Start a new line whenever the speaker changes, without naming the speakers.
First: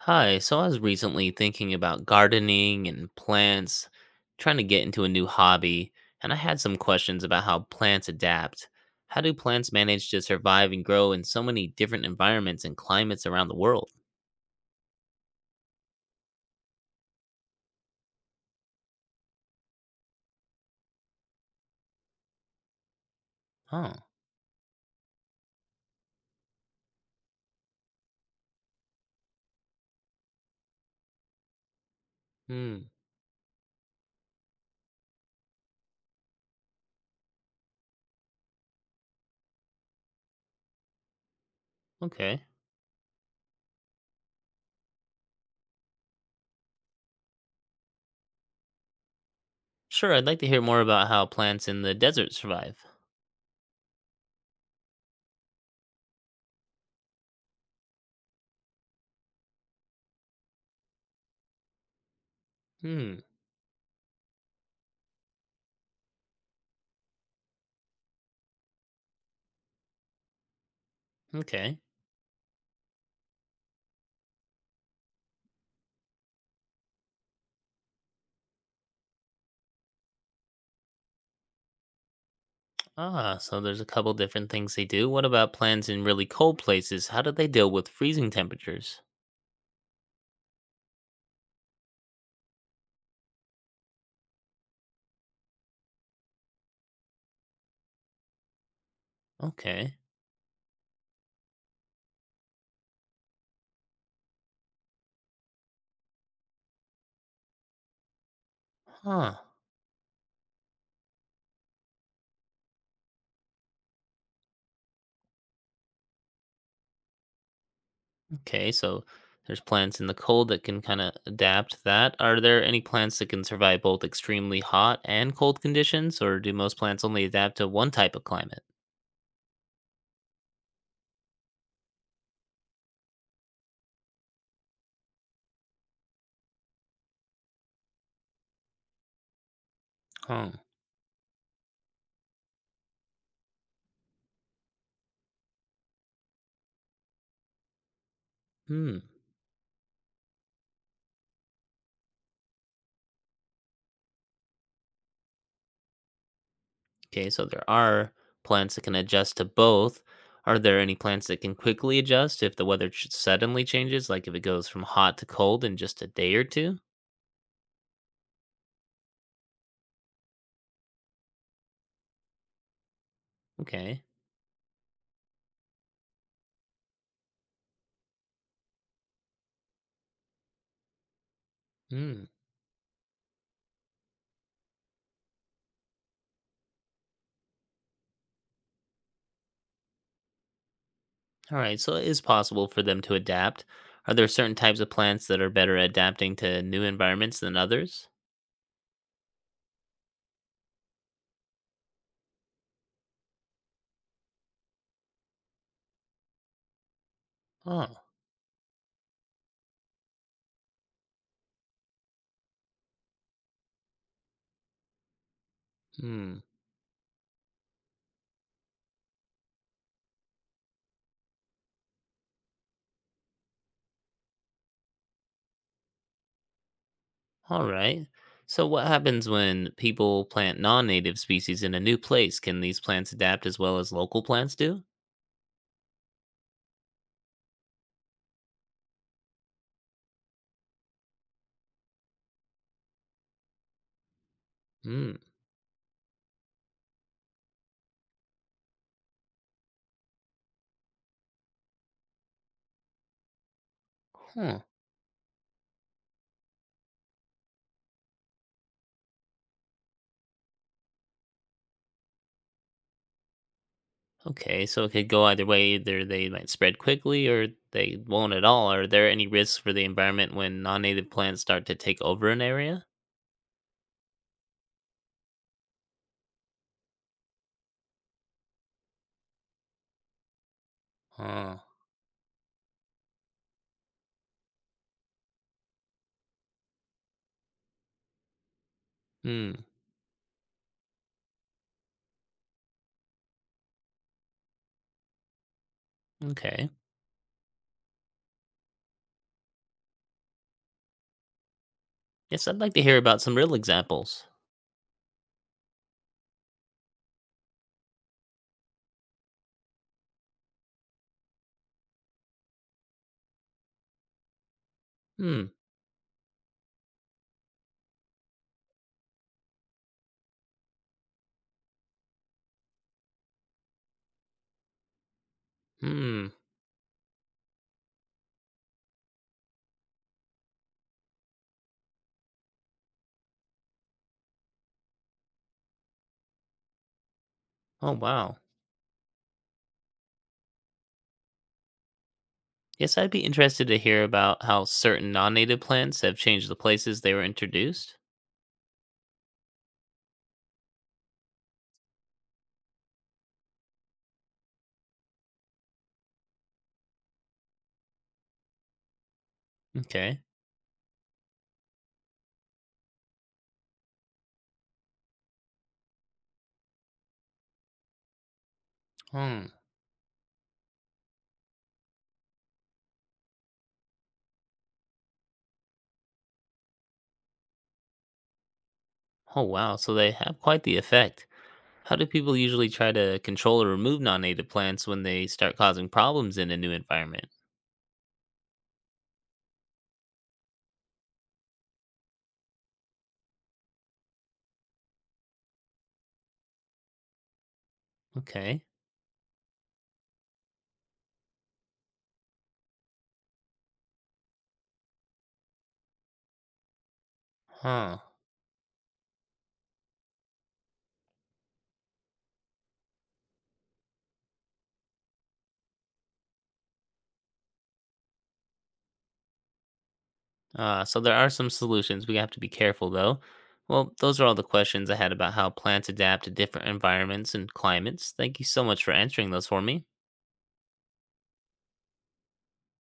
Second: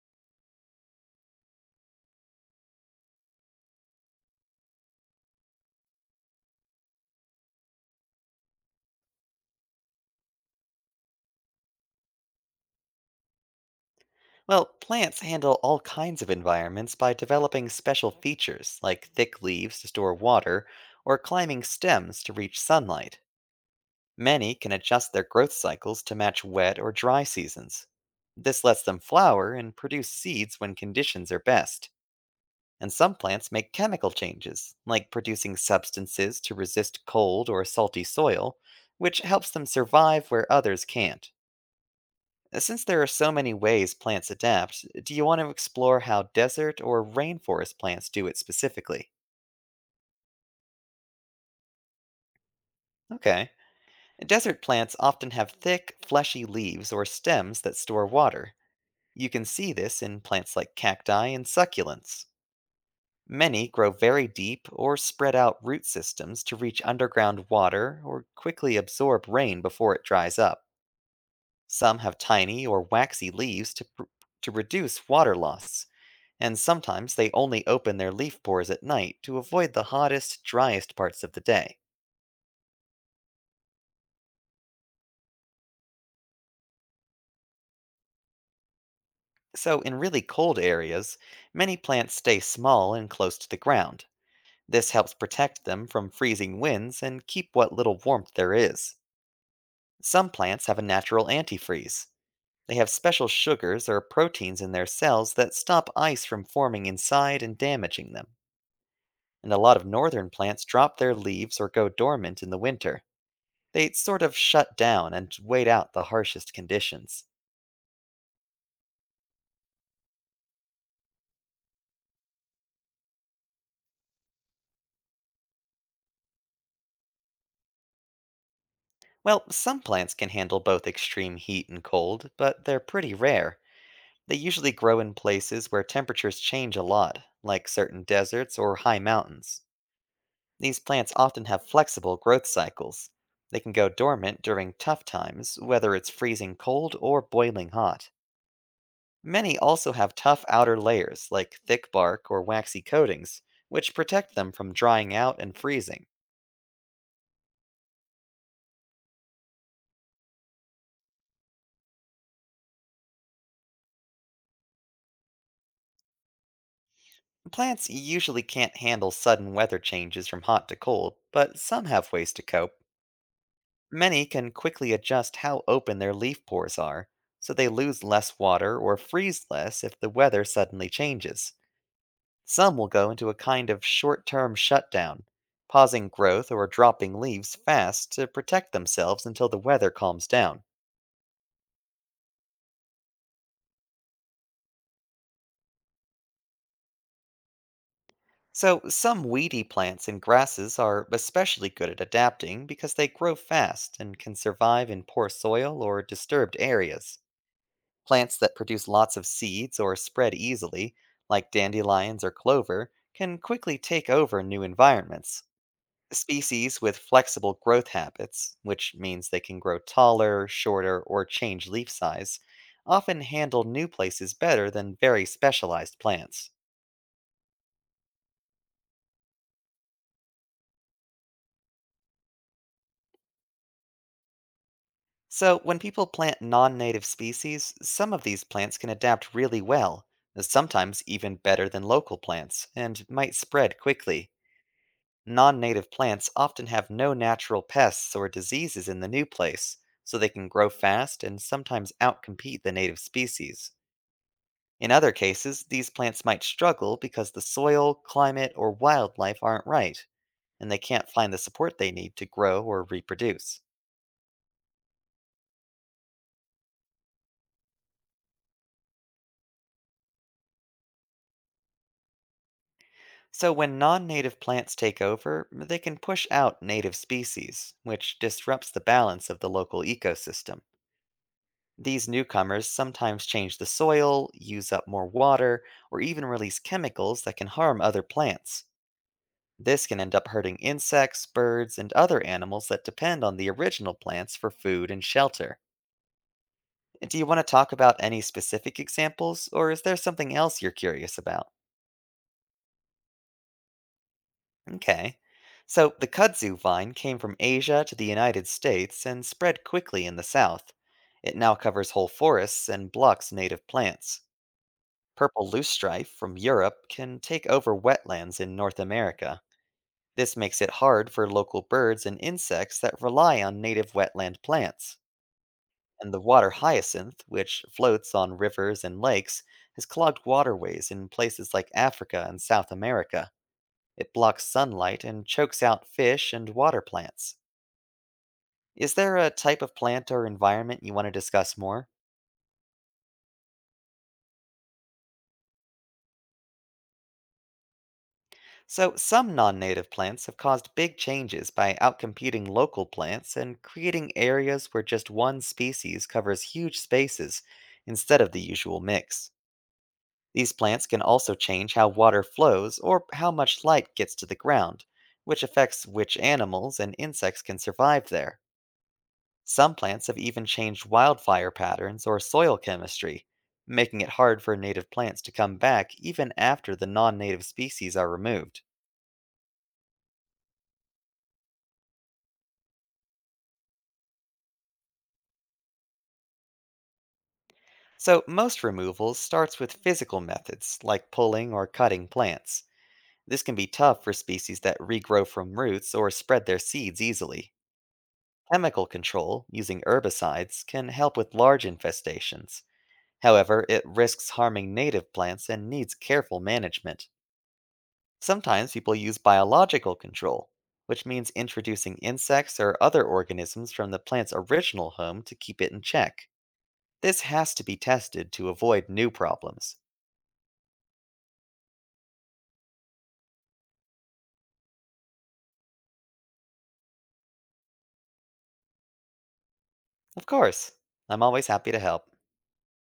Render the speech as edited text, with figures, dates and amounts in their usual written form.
Hi, so I was recently thinking about gardening and plants, trying to get into a new hobby, and I had some questions about how plants adapt. How do plants manage to survive and grow in so many different environments and climates around the world?
Well, plants handle all kinds of environments by developing special features, like thick leaves to store water, or climbing stems to reach sunlight.
Oh,
Many can adjust their growth cycles to match wet or dry seasons. This lets them flower and produce seeds when conditions are best.
hmm,
And some plants make chemical changes, like producing substances to resist cold or salty soil, which helps them survive where others can't.
okay.
Since there are so many ways plants adapt, do you want to explore how desert or rainforest plants do it specifically?
Sure, I'd like to hear more about how plants in the desert survive.
Okay. Desert plants often have thick, fleshy leaves or stems that store water. You can see this in plants like cacti and succulents.
Hmm,
Many grow very deep or spread out root systems to reach underground water or quickly absorb rain before it dries up.
okay.
Some have tiny or waxy leaves to reduce water loss. And sometimes they only open their leaf pores at night to avoid the hottest, driest parts of the day.
Ah, so there's a couple different things they do. What about plants in really cold places? How do they deal with freezing temperatures?
So, in really cold areas, many plants stay small and close to the ground. This helps protect them from freezing winds and keep what little warmth there is.
Okay.
Some plants have a natural antifreeze. They have special sugars or proteins in their cells that stop ice from forming inside and damaging them.
Huh.
And a lot of northern plants drop their leaves or go dormant in the winter. They sort of shut down and wait out the harshest conditions.
Okay, so there's plants in the cold that can kind of adapt to that. Are there any plants that can survive both extremely hot and cold conditions, or do most plants only adapt to one type of climate?
Well, some plants can handle both extreme heat and cold, but they're pretty rare. They usually grow in places where temperatures change a lot, like certain deserts or high mountains.
Oh,
These plants often have flexible growth cycles. They can go dormant during tough times, whether it's freezing cold or boiling hot.
hmm.
Many also have tough outer layers, like thick bark or waxy coatings, which protect them from drying out and freezing.
Okay, so there are plants that can adjust to both. Are there any plants that can quickly adjust if the weather suddenly changes, like if it goes from hot to cold in just a day or two?
Plants usually can't handle sudden weather changes from hot to cold, but some have ways to cope.
Okay.
Many can quickly adjust how open their leaf pores are, so they lose less water or freeze less if the weather suddenly changes.
Hmm.
Some will go into a kind of short term shutdown, pausing growth or dropping leaves fast to protect themselves until the weather calms down.
All right, so it is possible for them to adapt. Are there certain types of plants that are better at adapting to new environments than others?
So, some weedy plants and grasses are especially good at adapting because they grow fast and can survive in poor soil or disturbed areas.
Oh,
Plants that produce lots of seeds or spread easily, like dandelions or clover, can quickly take over new environments.
hmm.
Species with flexible growth habits, which means they can grow taller, shorter, or change leaf size, often handle new places better than very specialized plants.
All right. So, what happens when people plant non native species in a new place? Can these plants adapt as well as local plants do?
So, when people plant non native species, some of these plants can adapt really well, sometimes even better than local plants, and might spread quickly.
Hmm.
Non native plants often have no natural pests or diseases in the new place, so they can grow fast and sometimes outcompete the native species.
Huh.
In other cases, these plants might struggle because the soil, climate, or wildlife aren't right, and they can't find the support they need to grow or reproduce.
Okay. So, it could go either way. Either they might spread quickly or they won't at all. Are there any risks for the environment when non native plants start to take over an area?
So, when non native plants take over, they can push out native species, which disrupts the balance of the local ecosystem.
Oh.
These newcomers sometimes change the soil, use up more water, or even release chemicals that can harm other plants.
Hmm.
This can end up hurting insects, birds, and other animals that depend on the original plants for food and shelter.
Okay.
Do you want to talk about any specific examples, or is there something else you're curious about?
Yes, I'd like to hear about some real examples.
Okay. So the kudzu vine came from Asia to the United States and spread quickly in the South. It now covers whole forests and blocks native plants.
Hmm.
Purple loosestrife from Europe can take over wetlands in North America. This makes it hard for local birds and insects that rely on native wetland plants. And the
Hmm.
water hyacinth, which floats on rivers and lakes, has clogged waterways in places like Africa and South America. It blocks sunlight and chokes out fish and water plants.
Oh, wow.
Is there a type of plant or environment you want to discuss more?
Yes, I'd be interested to hear about how certain non-native plants have changed the places they were introduced.
So, some non native plants have caused big changes by outcompeting local plants and creating areas where just one species covers huge spaces instead of the usual mix.
Okay.
These plants can also change how water flows or how much light gets to the ground, which affects which animals and insects can survive there.
Hmm.
Some plants have even changed wildfire patterns or soil chemistry, making it hard for native plants to come back even after the non native species are removed.
Oh wow, so they have quite the effect. How do people usually try to control or remove non-native plants when they start causing problems in a new environment?
So, most removals starts with physical methods like pulling or cutting plants. This can be tough for species that regrow from roots or spread their seeds easily.
Okay.
Chemical control, using herbicides, can help with large infestations. However, it risks harming native plants and needs careful management.
Huh.
Sometimes people use biological control, which means introducing insects or other organisms from the plant's original home to keep it in check. This has to be tested to avoid new problems.
So there are some solutions. We have to be careful though. Well, those are all the questions I had about how plants adapt to different environments and climates. Thank you so much for answering those for me.
Of course, I'm always happy to help.